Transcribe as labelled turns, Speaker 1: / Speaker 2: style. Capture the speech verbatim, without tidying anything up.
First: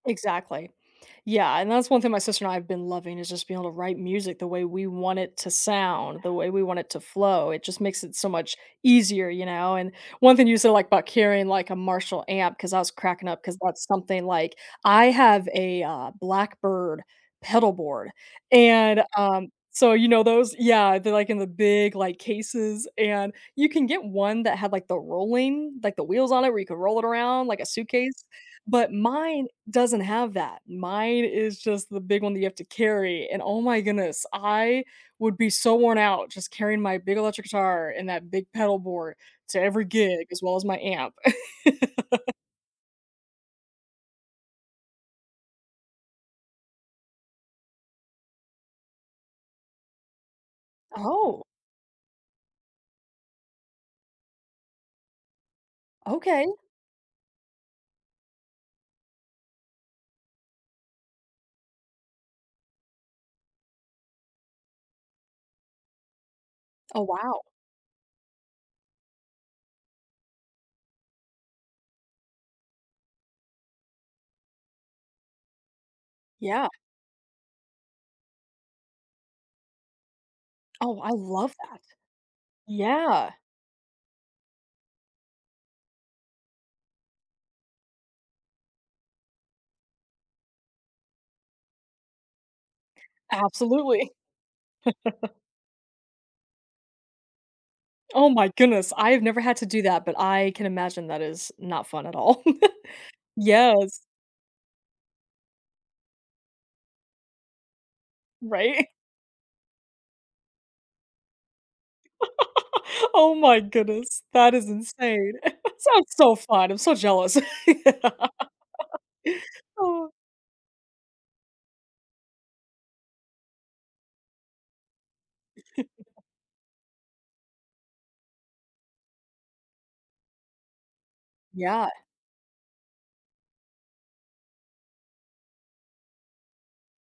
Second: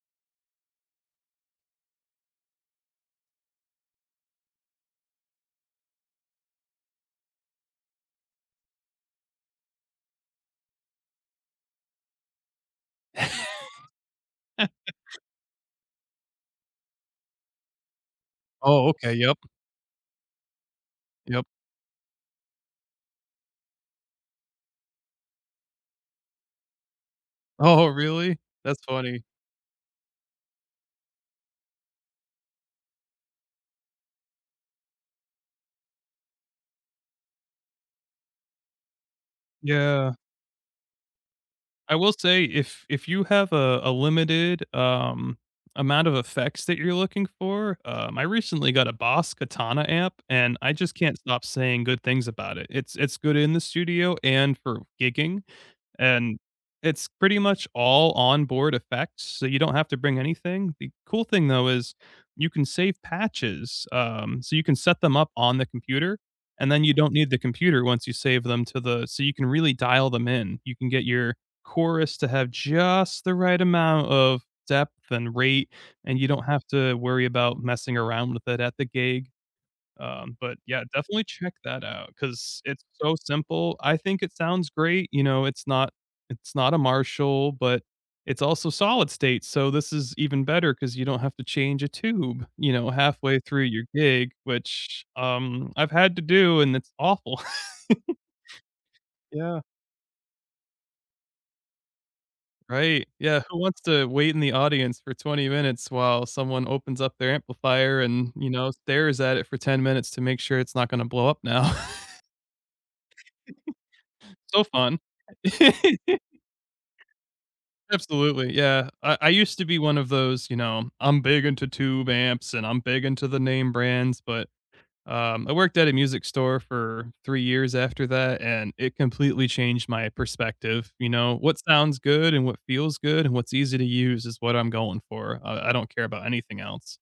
Speaker 1: Exactly. Yeah, and that's one thing my sister and I have been loving is just being able to write music the way we want it to sound, the way we want it to flow, it just makes it so much easier, you know? And one thing you said, like, about carrying, like, a Marshall amp ‘cause I was cracking up ‘cause that's something, like I have a, uh, Blackbird pedalboard,
Speaker 2: Oh,
Speaker 1: and,
Speaker 2: okay, yep.
Speaker 1: um so you know those? Yeah, they're, like, in
Speaker 2: Yep.
Speaker 1: the big, like, cases and you can get one that had, like, the rolling like the wheels on it where you could roll it around like a
Speaker 2: Oh,
Speaker 1: suitcase?
Speaker 2: really? That's
Speaker 1: But
Speaker 2: funny.
Speaker 1: mine doesn't have that, mine is just the big one that you have to carry, and oh my goodness, I would be so worn out just carrying my big electric guitar and that big pedalboard to every
Speaker 2: Yeah.
Speaker 1: gig as well as my amp.
Speaker 2: I will say if if you have a a limited, um, amount of effects that you're looking for, um, I recently got a Boss Katana amp, and I just can't
Speaker 1: Oh!
Speaker 2: stop saying good things about it. It's it's good in the studio and for gigging, and
Speaker 1: Okay!
Speaker 2: it's pretty much all onboard effects, so you don't have to bring anything. The cool thing, though, is you can save patches, um, so you can set them up on the computer, and then you
Speaker 1: Oh,
Speaker 2: don't need the
Speaker 1: wow.
Speaker 2: computer once you save them to the so you can really dial them in, you can get your chorus to have just the right amount of depth and rate, and you don't have
Speaker 1: Yeah.
Speaker 2: to worry about messing around with it at the gig. Um, but, yeah,
Speaker 1: Oh, I
Speaker 2: definitely
Speaker 1: love
Speaker 2: check
Speaker 1: that.
Speaker 2: that out 'cause it's so
Speaker 1: Yeah!
Speaker 2: simple, I think it sounds great, you know, it's not it's not a Marshall, but it's also solid state. So this is even better ‘cause you don't have to change a tube, you know, halfway through your
Speaker 1: Absolutely.
Speaker 2: gig, which, um, I've had to do, and it's awful.
Speaker 1: Oh my goodness! I have never had
Speaker 2: Yeah.
Speaker 1: to do that, but I can imagine that is not fun at all.
Speaker 2: Right, yeah, who wants
Speaker 1: Yes.
Speaker 2: to wait in the audience for twenty minutes while someone opens up their amplifier and, you know,
Speaker 1: Right.
Speaker 2: stares at it for ten minutes to make sure it's not gonna blow up now?
Speaker 1: Oh my goodness, that
Speaker 2: So
Speaker 1: is
Speaker 2: fun.
Speaker 1: insane, sounds so fun, I'm so jealous.
Speaker 2: Absolutely, yeah, I I used to be one of
Speaker 1: Oh.
Speaker 2: those, you know, "I'm big into tube amps," and "I'm big into the name brands," but, um, I worked at a music store for three years after that, and it completely changed my perspective, you know? What
Speaker 1: Yeah.
Speaker 2: sounds good and what feels good and what's easy to use is what I'm going for, I I don't care about anything else.